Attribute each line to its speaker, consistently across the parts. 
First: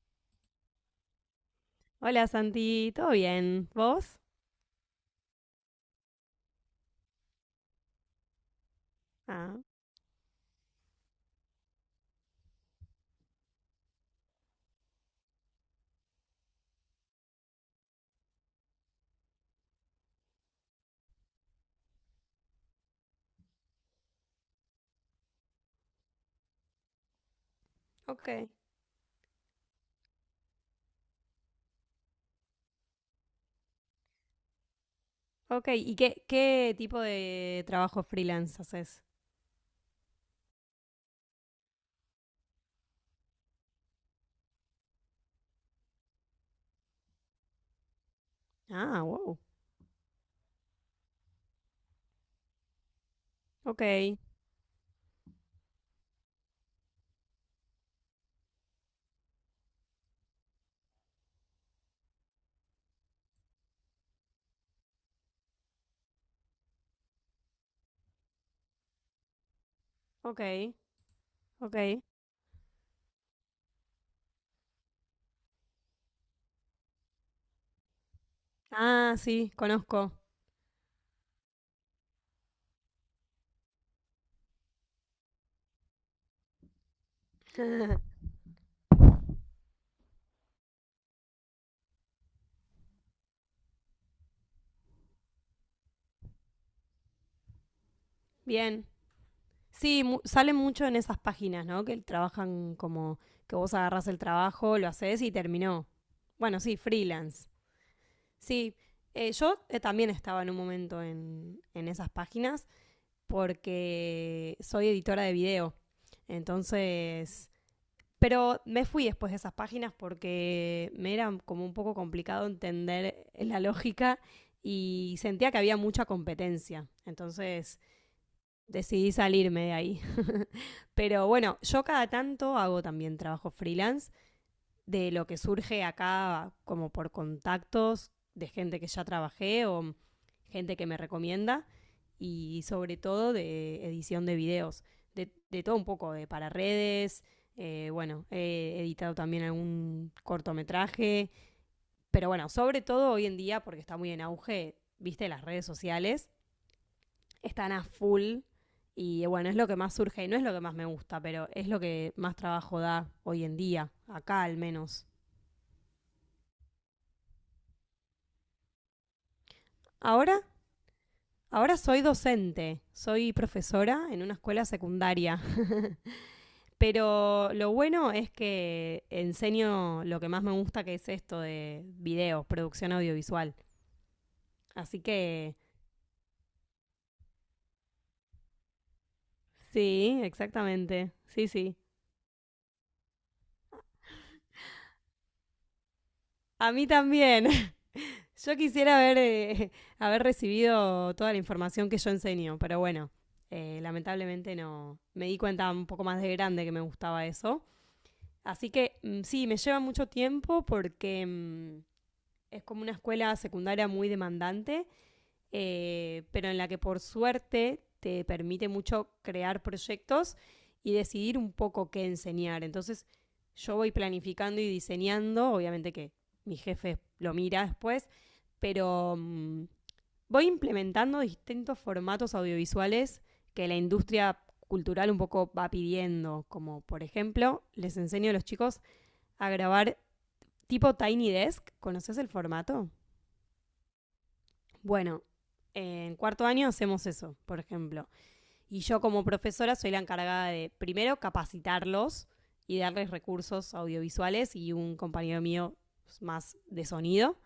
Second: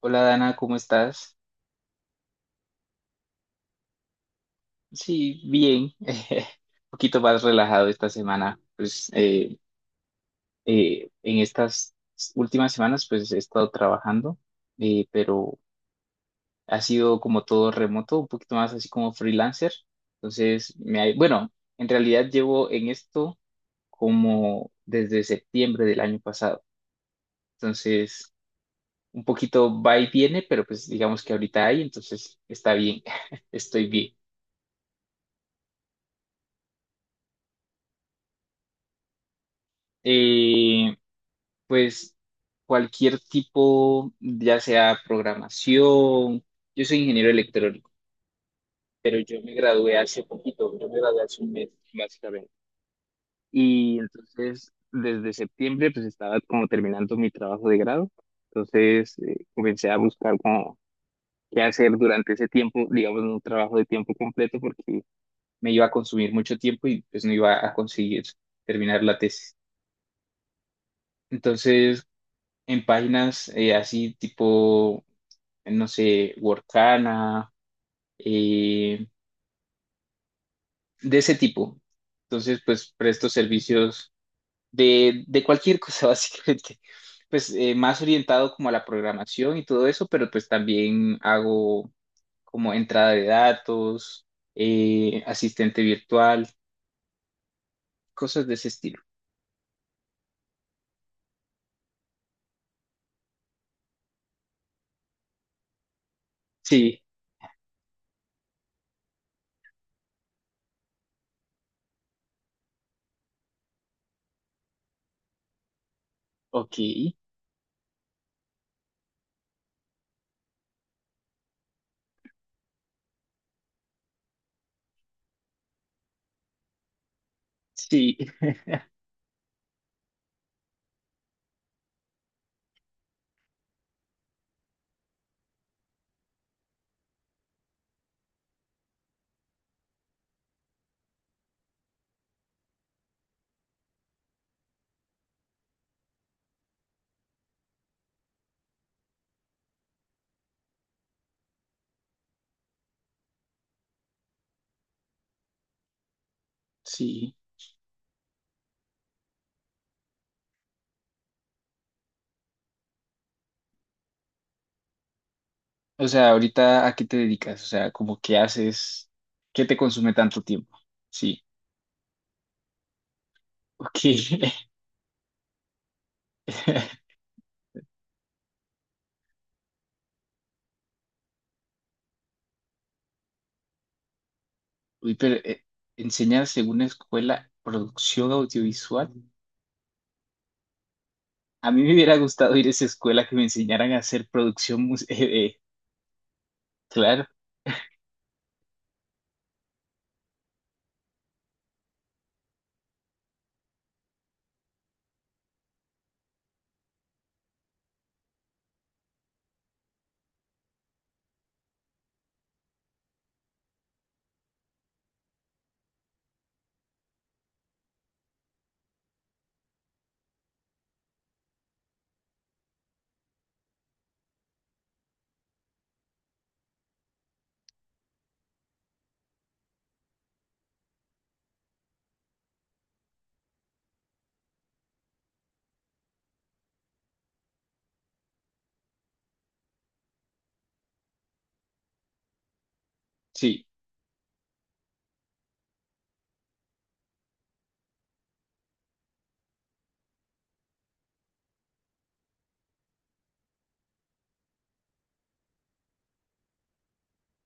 Speaker 1: Hola Dana, ¿cómo estás?
Speaker 2: Hola Santi, ¿todo bien? ¿Vos?
Speaker 1: Sí, bien, un poquito más relajado esta semana. Pues
Speaker 2: Ah,
Speaker 1: en estas últimas semanas pues he estado trabajando, pero ha sido como todo remoto, un poquito más así como freelancer. Entonces, bueno, en realidad llevo en esto como desde septiembre del año pasado. Entonces,
Speaker 2: Ok.
Speaker 1: un poquito va y viene, pero pues digamos que ahorita hay, entonces está bien, estoy bien.
Speaker 2: Ok. ¿Y qué tipo de trabajo freelance haces?
Speaker 1: Eh, pues cualquier tipo, ya sea programación, yo soy ingeniero electrónico,
Speaker 2: Ah,
Speaker 1: pero
Speaker 2: wow.
Speaker 1: yo me gradué hace poquito, yo me gradué hace un mes, básicamente.
Speaker 2: Ok,
Speaker 1: Y entonces, desde septiembre, pues estaba como terminando mi trabajo de grado, entonces comencé a buscar como qué hacer durante ese tiempo, digamos, un trabajo de tiempo completo, porque me iba a consumir mucho tiempo y pues no iba a conseguir terminar la tesis.
Speaker 2: ok, ok.
Speaker 1: Entonces, en páginas así tipo no sé, Workana, eh,
Speaker 2: Ah, sí, conozco.
Speaker 1: de ese tipo. Entonces, pues presto servicios de cualquier cosa, básicamente. Pues más orientado como a la programación y todo eso, pero pues también hago como entrada de datos, asistente virtual, cosas de ese
Speaker 2: Bien.
Speaker 1: estilo.
Speaker 2: Sí, sale mucho en esas páginas, ¿no? Que trabajan como que vos agarrás el trabajo, lo haces y terminó. Bueno, sí,
Speaker 1: Sí,
Speaker 2: freelance. Sí, yo también estaba en un momento en esas páginas porque soy editora de video.
Speaker 1: ok,
Speaker 2: Entonces, pero me fui después de esas páginas porque me era como un poco complicado entender la lógica y sentía que había mucha competencia. Entonces
Speaker 1: sí,
Speaker 2: decidí salirme de ahí. Pero bueno, yo cada tanto hago también trabajo freelance de lo que surge acá como por contactos de gente que ya trabajé o gente que me recomienda y sobre todo de edición de videos, de todo un poco, de para redes, bueno, he editado también algún cortometraje, pero bueno, sobre todo hoy en día, porque está muy en auge, viste, las redes sociales
Speaker 1: sí.
Speaker 2: están a full y bueno, es lo que más surge y no es lo que más me gusta, pero es lo que más trabajo da hoy en día, acá al menos.
Speaker 1: O sea, ahorita, ¿a qué te dedicas? O sea, como qué haces, qué te consume
Speaker 2: Ahora
Speaker 1: tanto tiempo. Sí,
Speaker 2: Ahora soy docente, soy
Speaker 1: ok.
Speaker 2: profesora en una escuela secundaria. Pero lo bueno es que enseño lo que más me gusta, que es esto de videos, producción audiovisual. Así
Speaker 1: Uy, pero
Speaker 2: que
Speaker 1: enseñan según una escuela producción audiovisual.
Speaker 2: sí, exactamente, sí,
Speaker 1: A
Speaker 2: sí.
Speaker 1: mí me hubiera gustado ir a esa escuela que me enseñaran a hacer producción eh,
Speaker 2: A mí
Speaker 1: claro,
Speaker 2: también. Yo quisiera haber, haber recibido toda la información que yo enseño, pero bueno, lamentablemente no. Me di cuenta un poco más de grande que me gustaba eso. Así que sí, me lleva mucho tiempo porque es como una escuela secundaria muy demandante, pero en la que por suerte te permite mucho crear proyectos y decidir un poco qué enseñar. Entonces yo voy planificando y diseñando, obviamente que mi jefe lo mira después, pero voy implementando distintos formatos audiovisuales que la industria cultural un poco va pidiendo, como por ejemplo les enseño a los chicos a grabar tipo Tiny Desk. ¿Conoces el formato?
Speaker 1: sí,
Speaker 2: Bueno, en cuarto año hacemos eso, por ejemplo. Y yo como profesora soy la encargada de, primero, capacitarlos y darles recursos audiovisuales y un compañero mío más de sonido.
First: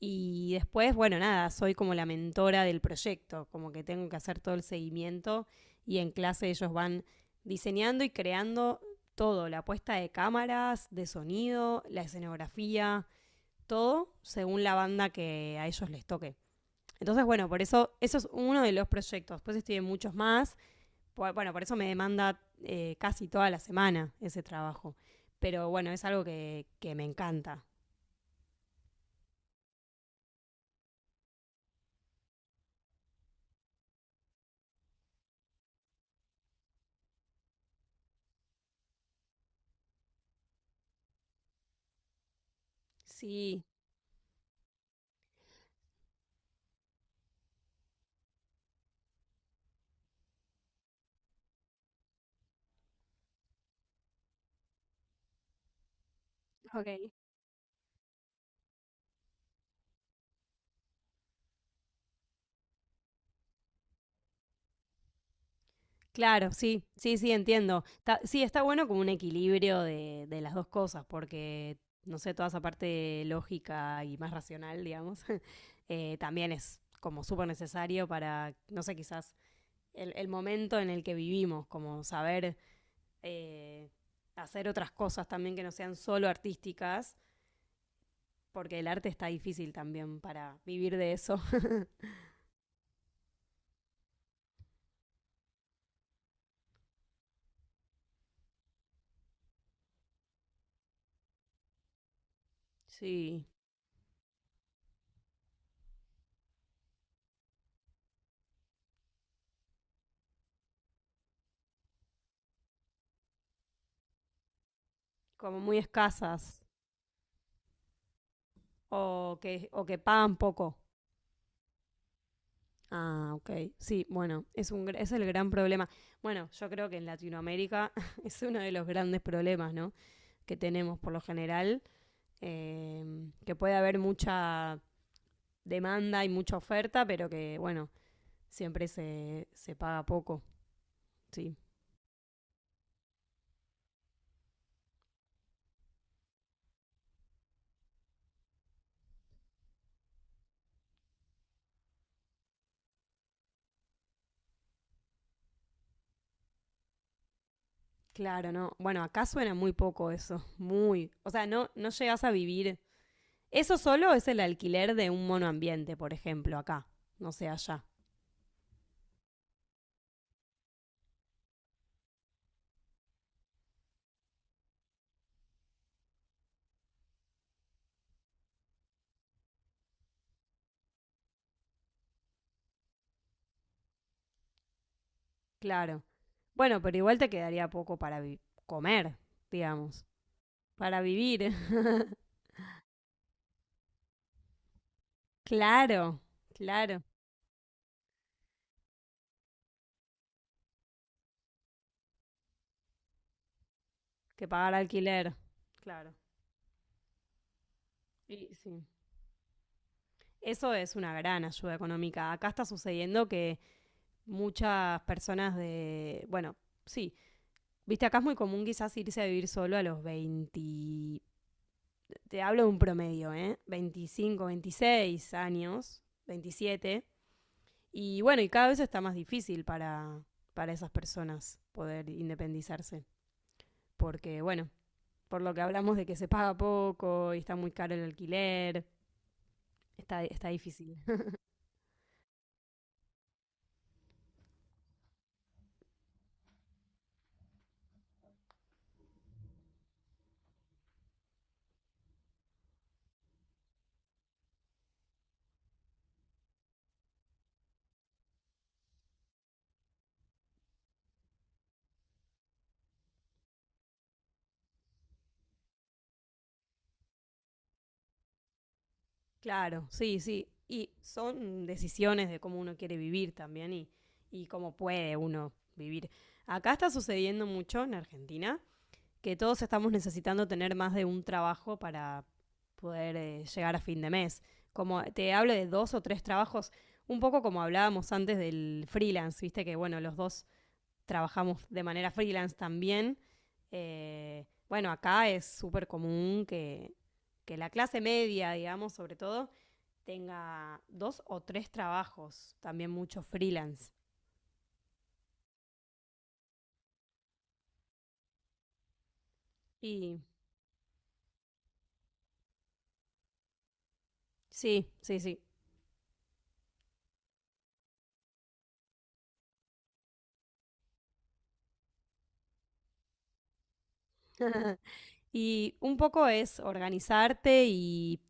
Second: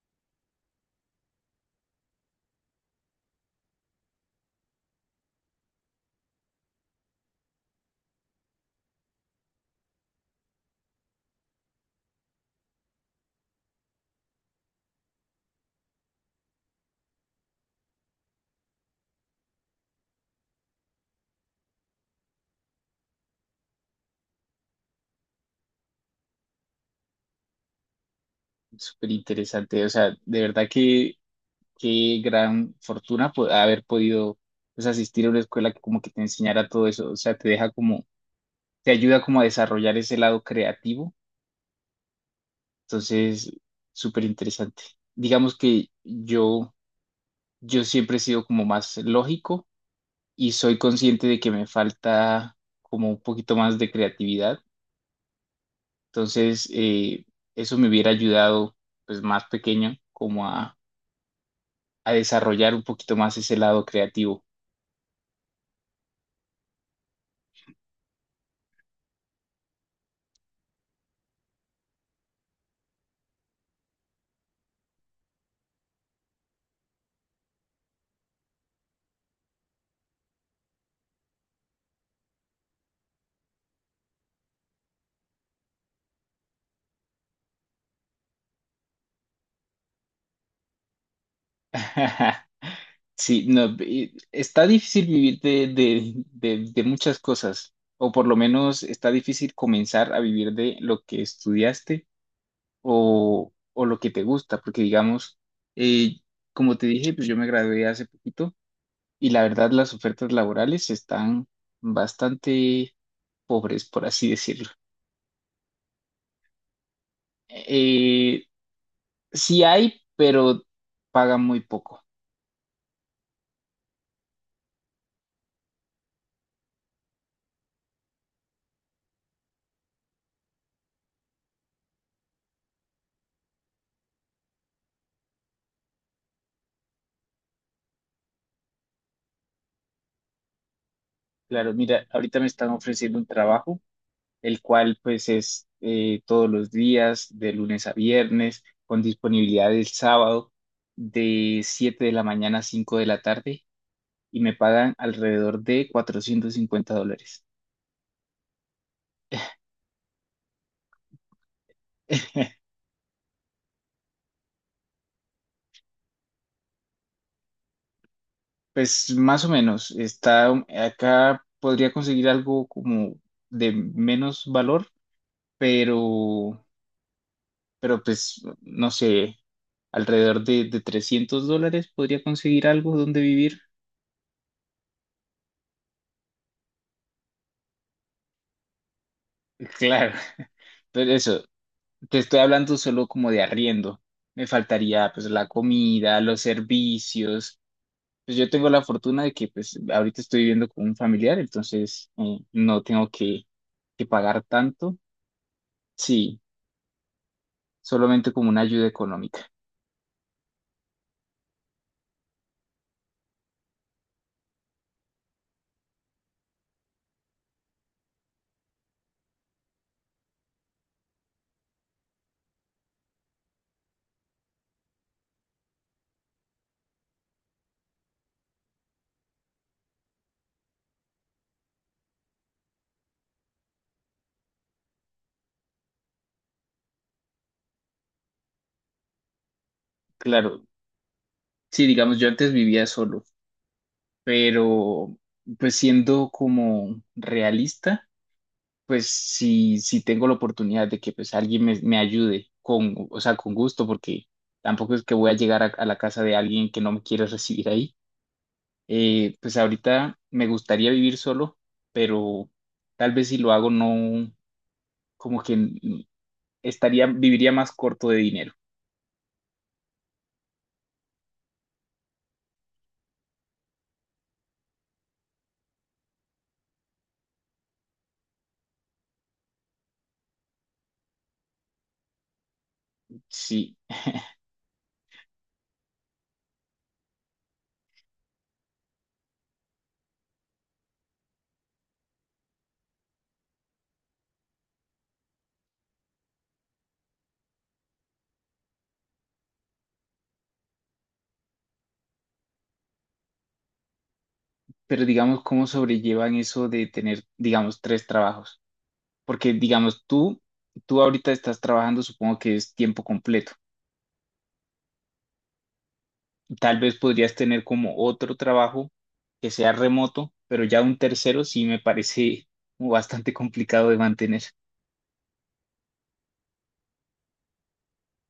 Speaker 2: Y después, bueno, nada, soy como la mentora del proyecto, como que tengo que hacer todo el seguimiento y en clase ellos van diseñando y creando todo, la puesta de cámaras, de sonido, la escenografía, todo según la banda que a ellos les toque. Entonces, bueno, por eso, eso es uno de los proyectos. Después estoy en muchos más. Bueno, por eso me demanda casi toda la semana ese trabajo. Pero bueno, es algo que me encanta.
Speaker 1: súper interesante. O sea, de verdad que qué gran fortuna haber podido pues, asistir a una escuela que como que te enseñara todo eso. O sea, te ayuda como a desarrollar ese lado creativo. Entonces,
Speaker 2: Sí,
Speaker 1: súper interesante. Digamos que yo siempre he sido como más lógico y soy consciente de que me falta como un poquito más de creatividad. Entonces,
Speaker 2: Ok.
Speaker 1: eso me hubiera ayudado, pues más pequeño, como a desarrollar un poquito más ese lado creativo.
Speaker 2: Claro, sí, sí, sí, entiendo. Sí, está bueno como un equilibrio de las dos cosas, porque, no sé, toda esa parte lógica y más racional, digamos. También es como súper necesario para, no sé, quizás el momento en el que vivimos, como saber eh, hacer otras cosas también que no sean solo artísticas, porque el arte está difícil también para vivir de eso.
Speaker 1: Sí, no, está difícil vivir de muchas cosas, o por lo menos está difícil comenzar a vivir de lo que estudiaste
Speaker 2: Sí,
Speaker 1: o lo que te gusta, porque digamos, eh, como te dije, pues yo me gradué hace poquito. Y la verdad, las ofertas laborales están bastante pobres, por así decirlo.
Speaker 2: como muy escasas
Speaker 1: Eh,
Speaker 2: o que,
Speaker 1: sí
Speaker 2: o que
Speaker 1: hay,
Speaker 2: pagan
Speaker 1: pero
Speaker 2: poco.
Speaker 1: pagan muy poco.
Speaker 2: Ah, ok. Sí, bueno, es el gran problema. Bueno, yo creo que en Latinoamérica es uno de los grandes problemas, ¿no? Que tenemos por lo general, que puede haber mucha demanda y mucha oferta, pero que, bueno, siempre se paga poco, sí.
Speaker 1: Claro, mira, ahorita me están ofreciendo un trabajo, el cual pues es todos los días, de lunes a viernes, con disponibilidad el sábado, de 7 de la mañana a 5 de la tarde, y me pagan alrededor de 450 dólares.
Speaker 2: Claro, no. Bueno, acá suena muy poco eso. Muy. O sea, no, no llegas a vivir. Eso solo es el alquiler de un monoambiente, por ejemplo, acá. No sé, allá.
Speaker 1: Pues más o menos, está acá podría conseguir algo como de menos valor, pero, pero pues no sé, alrededor de 300 dólares podría conseguir algo donde vivir.
Speaker 2: Claro. Bueno, pero igual te quedaría poco para comer, digamos.
Speaker 1: Claro,
Speaker 2: Para
Speaker 1: pero eso,
Speaker 2: vivir.
Speaker 1: te estoy hablando solo como de arriendo. Me faltaría pues la
Speaker 2: Claro,
Speaker 1: comida, los
Speaker 2: claro.
Speaker 1: servicios. Pues yo tengo la fortuna de que pues ahorita estoy viviendo con un familiar, entonces no tengo que, pagar
Speaker 2: Que pagar
Speaker 1: tanto.
Speaker 2: alquiler. Claro.
Speaker 1: Sí, solamente como
Speaker 2: Y
Speaker 1: una ayuda
Speaker 2: sí.
Speaker 1: económica.
Speaker 2: Eso es una gran ayuda económica. Acá está sucediendo que muchas personas bueno, sí, viste, acá es muy común quizás irse a vivir solo a los 20, te hablo de un promedio, ¿eh? 25, 26 años, 27. Y bueno, y cada vez está más difícil para esas personas poder independizarse. Porque bueno, por lo que hablamos de que se paga poco y está muy caro el alquiler, está, está
Speaker 1: Claro,
Speaker 2: difícil.
Speaker 1: sí, digamos, yo antes vivía solo, pero pues siendo como realista, pues si tengo la oportunidad de que pues alguien me ayude con, o sea, con gusto, porque tampoco es que voy a llegar a la casa de alguien que no me quiere recibir ahí. Pues ahorita me gustaría vivir solo, pero tal vez si lo hago no, como que estaría, viviría más corto de dinero.
Speaker 2: Claro, sí, sí. Y son decisiones de cómo uno quiere vivir también y cómo puede uno vivir. Acá está sucediendo mucho en Argentina que todos estamos necesitando tener más de un trabajo para poder llegar
Speaker 1: Sí.
Speaker 2: a fin de mes. Como te hablo de dos o tres trabajos, un poco como hablábamos antes del freelance, viste que bueno, los dos trabajamos de manera freelance también. Bueno, acá es súper común que la clase media, digamos, sobre todo, tenga dos o tres trabajos, también mucho freelance.
Speaker 1: Pero digamos, ¿cómo sobrellevan eso de tener, digamos, tres trabajos? Porque, digamos,
Speaker 2: Y
Speaker 1: tú ahorita estás trabajando, supongo que es tiempo completo.
Speaker 2: sí, sí, sí.
Speaker 1: Tal vez podrías tener como otro trabajo que sea remoto, pero ya un tercero sí me parece como bastante complicado de mantener.
Speaker 2: Y un poco es organizarte y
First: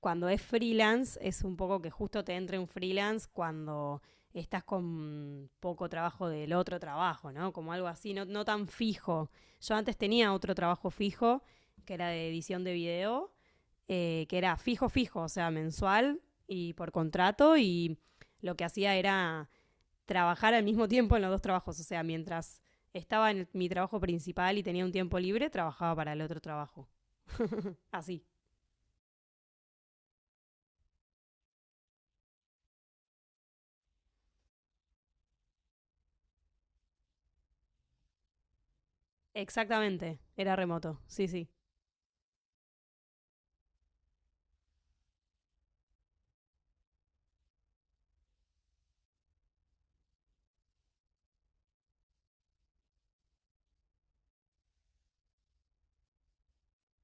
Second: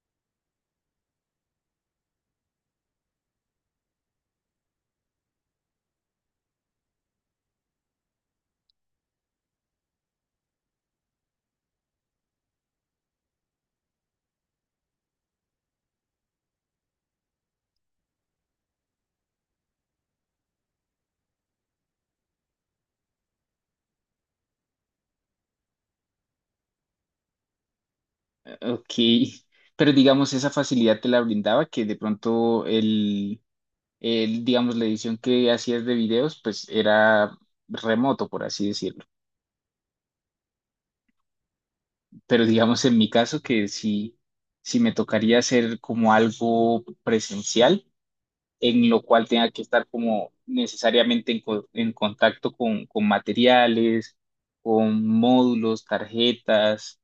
Speaker 2: cuando es freelance es un poco que justo te entre un freelance cuando estás con poco trabajo del otro trabajo, ¿no? Como algo así, no, no tan fijo. Yo antes tenía otro trabajo fijo, que era de edición de video, que era fijo, fijo, o sea, mensual y por contrato, y lo que hacía era trabajar al mismo tiempo en los dos trabajos, o sea, mientras estaba en mi trabajo principal y tenía un tiempo libre, trabajaba para el otro trabajo. Así,
Speaker 1: Ok, pero digamos, esa facilidad te la brindaba que de pronto el, digamos, la edición que hacías de videos, pues era remoto, por así decirlo.
Speaker 2: exactamente, era remoto, sí, sí.
Speaker 1: Pero digamos en mi caso que sí, sí me tocaría hacer como algo presencial, en lo cual tenga que estar como necesariamente en contacto con materiales, con módulos, tarjetas,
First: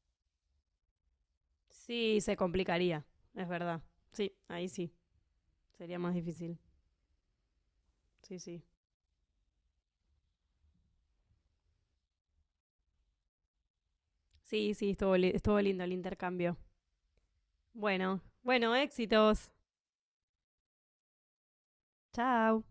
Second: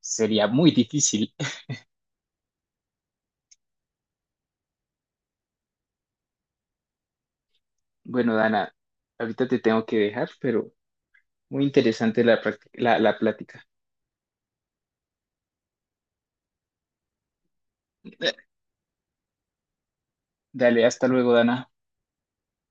Speaker 1: sería muy difícil.
Speaker 2: Sí, se complicaría, es verdad. Sí, ahí sí, sería más difícil.
Speaker 1: Bueno,
Speaker 2: Sí, sí.
Speaker 1: Dana, ahorita te tengo que dejar, pero muy interesante la plática.
Speaker 2: Sí, sí, estuvo, estuvo lindo el intercambio. Bueno, bueno, éxitos.
Speaker 1: Dale, hasta luego, Dana.
Speaker 2: Chao.